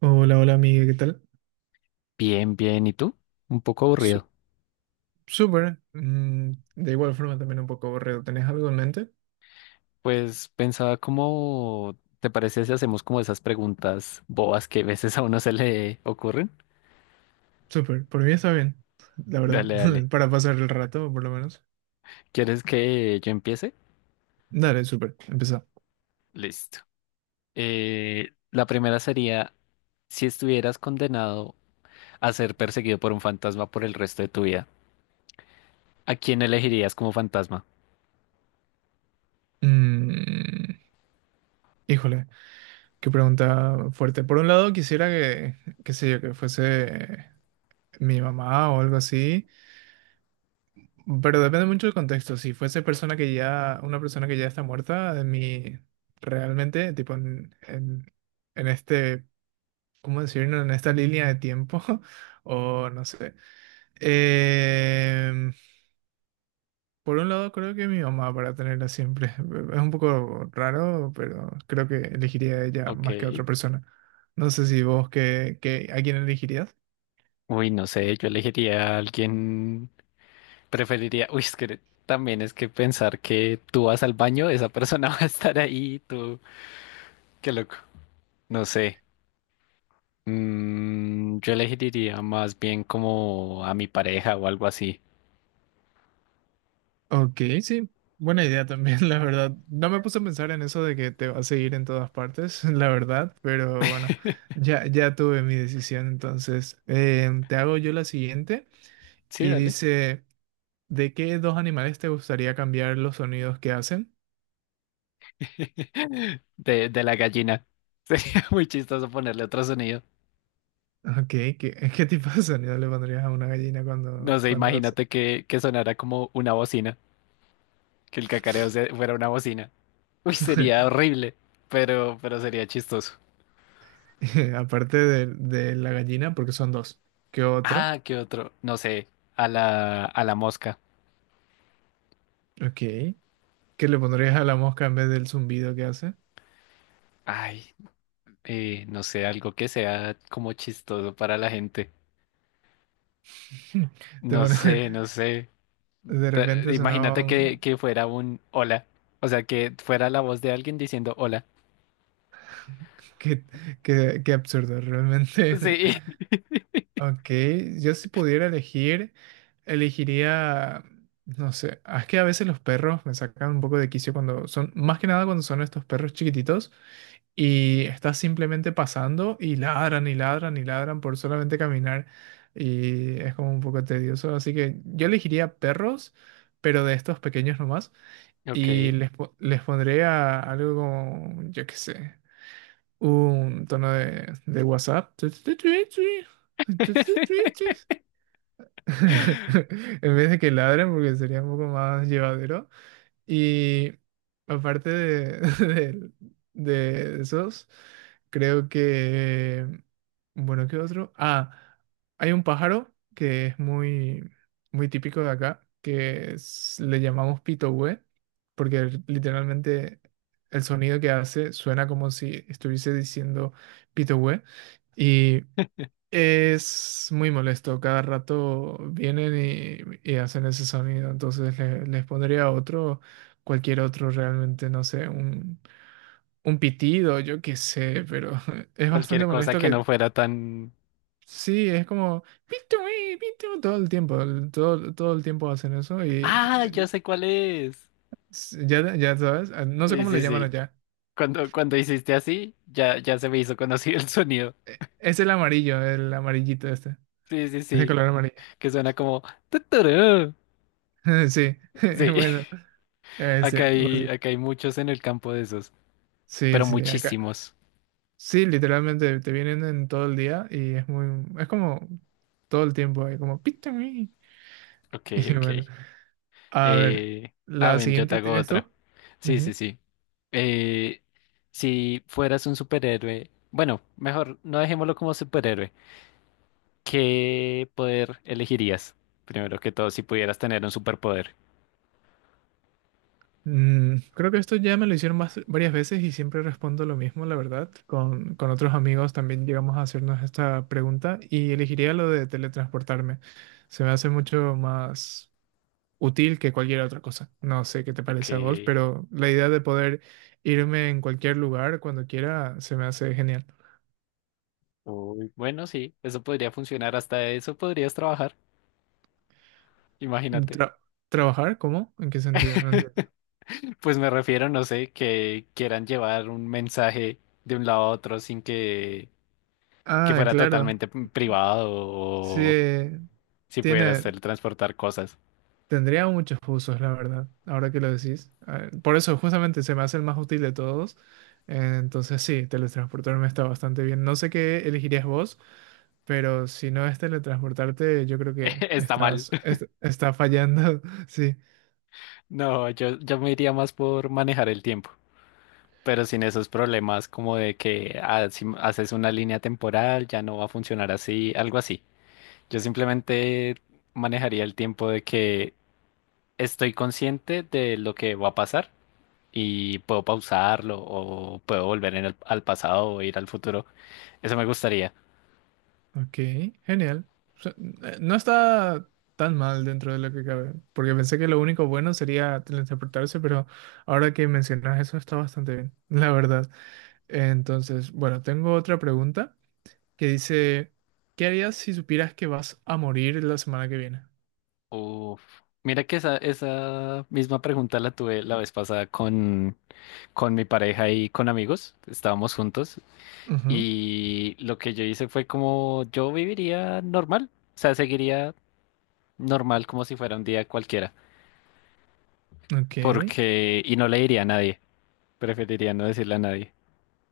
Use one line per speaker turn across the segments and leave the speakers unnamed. Hola, hola amiga, ¿qué tal?
Bien, bien. ¿Y tú? Un poco
Su-
aburrido.
Súper. De igual forma también un poco aburrido. ¿Tenés algo en mente?
Pues pensaba, cómo te parece si hacemos como esas preguntas bobas que a veces a uno se le ocurren.
Súper. Por mí está bien, la verdad.
Dale, dale.
Para pasar el rato, por lo menos.
¿Quieres que yo empiece?
Dale, súper. Empezá.
Listo. La primera sería, si estuvieras condenado a ser perseguido por un fantasma por el resto de tu vida, ¿a quién elegirías como fantasma?
Mm, Híjole, qué pregunta fuerte. Por un lado, qué sé yo, que fuese mi mamá o algo así. Pero depende mucho del contexto. Si fuese una persona que ya está muerta, de mí realmente, tipo en en este ¿cómo decirlo? En esta línea de tiempo, o no sé. Em, por un lado, creo que mi mamá para tenerla siempre. Es un poco raro, pero creo que elegiría a ella
Ok.
más que a otra persona. No sé si vos, ¿a quién elegirías?
Uy, no sé, yo elegiría a alguien. Preferiría, uy, es que también es que pensar que tú vas al baño, esa persona va a estar ahí, tú, qué loco. No sé. Mm, yo elegiría más bien como a mi pareja o algo así.
Ok, sí, buena idea también, la verdad. No me puse a pensar en eso de que te va a seguir en todas partes, la verdad, pero bueno, ya tuve mi decisión, entonces te hago yo la siguiente
Sí,
y
dale.
dice... ¿De qué dos animales te gustaría cambiar los sonidos que hacen?
De la gallina. Sería muy chistoso ponerle otro sonido.
Ok, ¿qué tipo de sonido le pondrías a una gallina
No sé,
cuando hace?
imagínate que sonara como una bocina, que el fuera una bocina. Uy, sería horrible, pero sería chistoso.
Aparte de la gallina, porque son dos. ¿Qué otro?
Ah, ¿qué otro? No sé, a la mosca.
Ok. ¿Qué le pondrías a la mosca en vez del zumbido que hace?
Ay, no sé, algo que sea como chistoso para la gente.
Te
No
pone-
sé, no sé.
de repente sonaba
Imagínate
un...
que fuera un hola. O sea, que fuera la voz de alguien diciendo hola.
Qué, qué absurdo, realmente.
Sí.
Ok, yo si pudiera elegir, elegiría, no sé, ah, es que a veces los perros me sacan un poco de quicio cuando son, más que nada cuando son estos perros chiquititos y estás simplemente pasando y ladran y ladran y ladran por solamente caminar y es como un poco tedioso, así que yo elegiría perros, pero de estos pequeños nomás
Ok.
y les pondré a algo como, yo qué sé, un tono de WhatsApp. En vez de que ladren, porque sería un poco más llevadero. Y aparte de, de esos, creo que... Bueno, ¿qué otro? Ah, hay un pájaro que es muy, muy típico de acá, le llamamos pitohue, porque literalmente el sonido que hace suena como si estuviese diciendo pitohue. Es muy molesto, cada rato vienen y hacen ese sonido, entonces les pondría otro, cualquier otro realmente, no sé, un pitido, yo qué sé, pero es
Cualquier
bastante
cosa
molesto
que no
que
fuera tan...
sí, es como "Pitu, pitu", todo el tiempo, todo el tiempo hacen eso y
Ah, ya
eh,
sé cuál es.
ya sabes, ah, no sé
Sí,
cómo le
sí,
llaman
sí.
allá,
Cuando, cuando hiciste así, ya, ya se me hizo conocido el sonido.
es el amarillo, el amarillito este,
Sí, sí,
es de
sí.
color amarillo,
Que suena como... "Tuturú".
sí,
Sí.
bueno, ese, básico.
Acá hay muchos en el campo de esos,
Sí,
pero
sí, acá.
muchísimos.
Sí, literalmente te vienen en todo el día y es muy, es como todo el tiempo ahí, como pita me.
Ok,
Y bueno,
ok.
a ver,
Eh,
la
ven, yo te
siguiente
hago
tienes
otra.
tú.
Sí, sí,
Ujú.
sí. Eh, si fueras un superhéroe, bueno, mejor no dejémoslo como superhéroe. ¿Qué poder elegirías? Primero que todo, si pudieras tener un superpoder.
Creo que esto ya me lo hicieron varias veces y siempre respondo lo mismo, la verdad. Con otros amigos también llegamos a hacernos esta pregunta y elegiría lo de teletransportarme. Se me hace mucho más útil que cualquier otra cosa. No sé qué te
Ok.
parece a vos, pero la idea de poder irme en cualquier lugar cuando quiera se me hace genial.
Uy, bueno, sí, eso podría funcionar, hasta eso podrías trabajar, imagínate.
Tra- ¿Trabajar? ¿Cómo? ¿En qué sentido? No entiendo.
Pues me refiero, no sé, que quieran llevar un mensaje de un lado a otro sin que
Ah,
fuera
claro.
totalmente privado, o
Sí,
si pudieras
tiene,
teletransportar cosas.
tendría muchos usos, la verdad, ahora que lo decís. Ah, por eso justamente se me hace el más útil de todos. Entonces sí, teletransportarme está bastante bien. No sé qué elegirías vos. Pero si no es teletransportarte, yo creo que
Está mal.
está fallando. Sí.
No, yo me iría más por manejar el tiempo, pero sin esos problemas como de que ah, si haces una línea temporal ya no va a funcionar así, algo así. Yo simplemente manejaría el tiempo, de que estoy consciente de lo que va a pasar. Y puedo pausarlo, o puedo volver al pasado o ir al futuro. Eso me gustaría.
Ok, genial. O sea, no está tan mal dentro de lo que cabe, porque pensé que lo único bueno sería teletransportarse, pero ahora que mencionas eso está bastante bien, la verdad. Entonces, bueno, tengo otra pregunta que dice, ¿qué harías si supieras que vas a morir la semana que viene?
Uf. Mira que esa misma pregunta la tuve la vez pasada con mi pareja y con amigos. Estábamos juntos
Ujú,
y lo que yo hice fue como yo viviría normal, o sea, seguiría normal como si fuera un día cualquiera,
ok.
porque y no le diría a nadie, preferiría no decirle a nadie.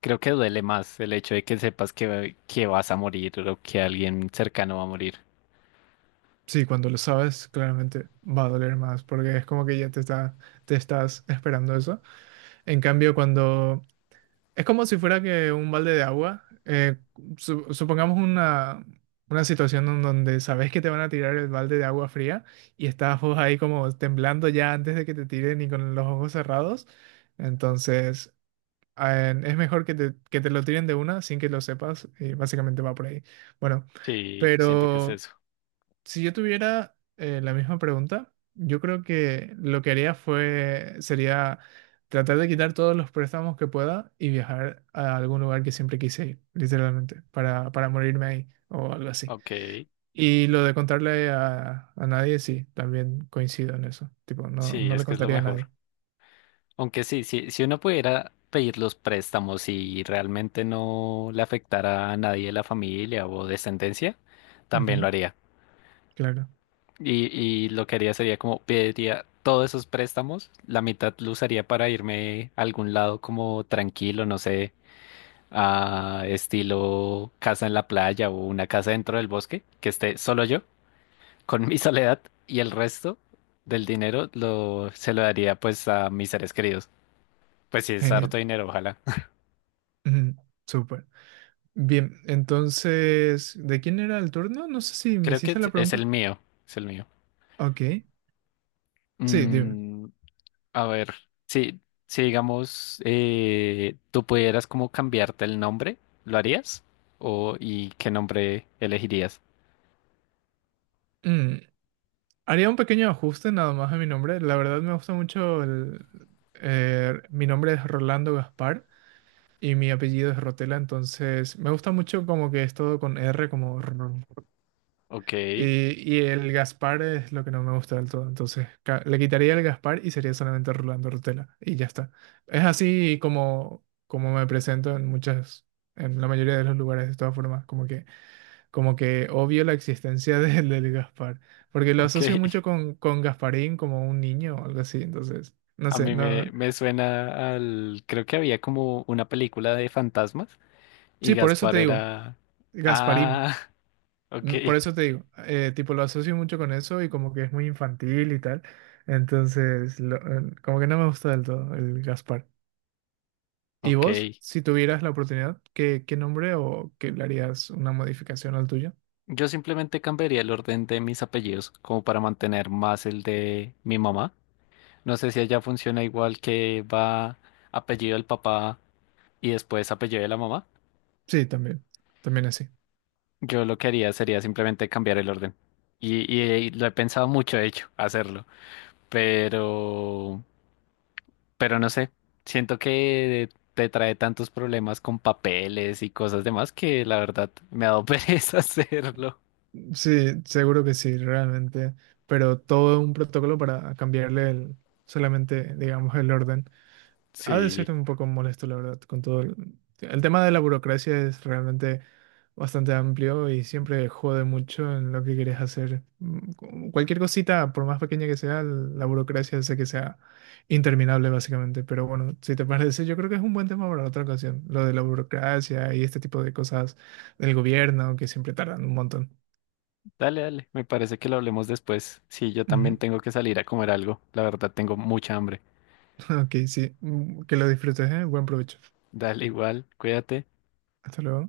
Creo que duele más el hecho de que sepas que vas a morir o que alguien cercano va a morir.
Sí, cuando lo sabes, claramente va a doler más, porque es como que ya te estás esperando eso. En cambio, cuando es como si fuera que un balde de agua, supongamos una situación en donde sabes que te van a tirar el balde de agua fría y estás vos ahí como temblando ya antes de que te tiren y con los ojos cerrados. Entonces, es mejor que que te lo tiren de una sin que lo sepas y básicamente va por ahí. Bueno,
Sí, siento que es
pero
eso.
si yo tuviera la misma pregunta, yo creo que lo que sería tratar de quitar todos los préstamos que pueda y viajar a algún lugar que siempre quise ir, literalmente, para morirme ahí o algo así.
Ok,
Y lo de contarle a nadie, sí, también coincido en eso. Tipo, no,
sí,
no le
es que es lo
contaría a
mejor.
nadie.
Aunque sí, sí, si uno pudiera pedir los préstamos y realmente no le afectara a nadie de la familia o descendencia, también lo
Ujú,
haría.
claro,
Y, y lo que haría sería como pediría todos esos préstamos, la mitad lo usaría para irme a algún lado como tranquilo, no sé, a estilo casa en la playa o una casa dentro del bosque, que esté solo yo, con mi soledad, y el resto del se lo daría pues a mis seres queridos. Pues sí, es
genial.
harto dinero, ojalá.
Ujú, súper. Bien, entonces, ¿de quién era el turno? No sé si me
Creo que
hiciste la
es el
pregunta.
mío, es el mío.
Ok, sí, dime.
Mm, a ver, si, si, digamos, tú pudieras como cambiarte el nombre, ¿lo harías? O, ¿y qué nombre elegirías?
Mm. Haría un pequeño ajuste nada más a mi nombre. La verdad me gusta mucho el... mi nombre es Rolando Gaspar y mi apellido es Rotela, entonces me gusta mucho como que es todo con R, como... rr.
Ok,
Y el Gaspar es lo que no me gusta del todo, entonces le quitaría el Gaspar y sería solamente Rolando Rotela y ya está. Es así como, como me presento en muchas, en la mayoría de los lugares de todas formas, como que obvio la existencia del Gaspar, porque lo
ok.
asocio mucho con Gasparín como un niño o algo así, entonces, no
A
sé,
mí
no,
me suena al... Creo que había como una película de fantasmas y
sí, por eso
Gaspar
te digo,
era...
Gasparín,
Ah, ok,
mm, por eso te digo, tipo lo asocio mucho con eso y como que es muy infantil y tal, entonces, como que no me gusta del todo el Gaspar. ¿Y vos,
ok.
si tuvieras la oportunidad, qué nombre o qué le harías una modificación al tuyo?
Yo simplemente cambiaría el orden de mis apellidos como para mantener más el de mi mamá. No sé si allá funciona igual, que va apellido del papá y después apellido de la mamá.
Sí, también, también así.
Yo lo que haría sería simplemente cambiar el orden. Y, y- y lo he pensado mucho, de hecho, hacerlo. Pero, pero no sé. Siento que te trae tantos problemas con papeles y cosas demás que la verdad me ha dado pereza hacerlo.
Sí, seguro que sí, realmente. Pero todo un protocolo para solamente, digamos, el orden. Ha de
Sí,
ser un poco molesto, la verdad, con todo el tema de la burocracia es realmente bastante amplio y siempre jode mucho en lo que quieres hacer. Cualquier cosita, por más pequeña que sea, la burocracia hace que sea interminable, básicamente. Pero bueno, si te parece, yo creo que es un buen tema para otra ocasión, lo de la burocracia y este tipo de cosas del gobierno que siempre tardan un montón.
dale, dale. Me parece que lo hablemos después. Sí, yo también
Ujú.
tengo que salir a comer algo. La verdad, tengo mucha hambre.
Ok, sí. Que lo disfrutes, ¿eh? Buen provecho.
Dale igual, cuídate.
Hasta luego.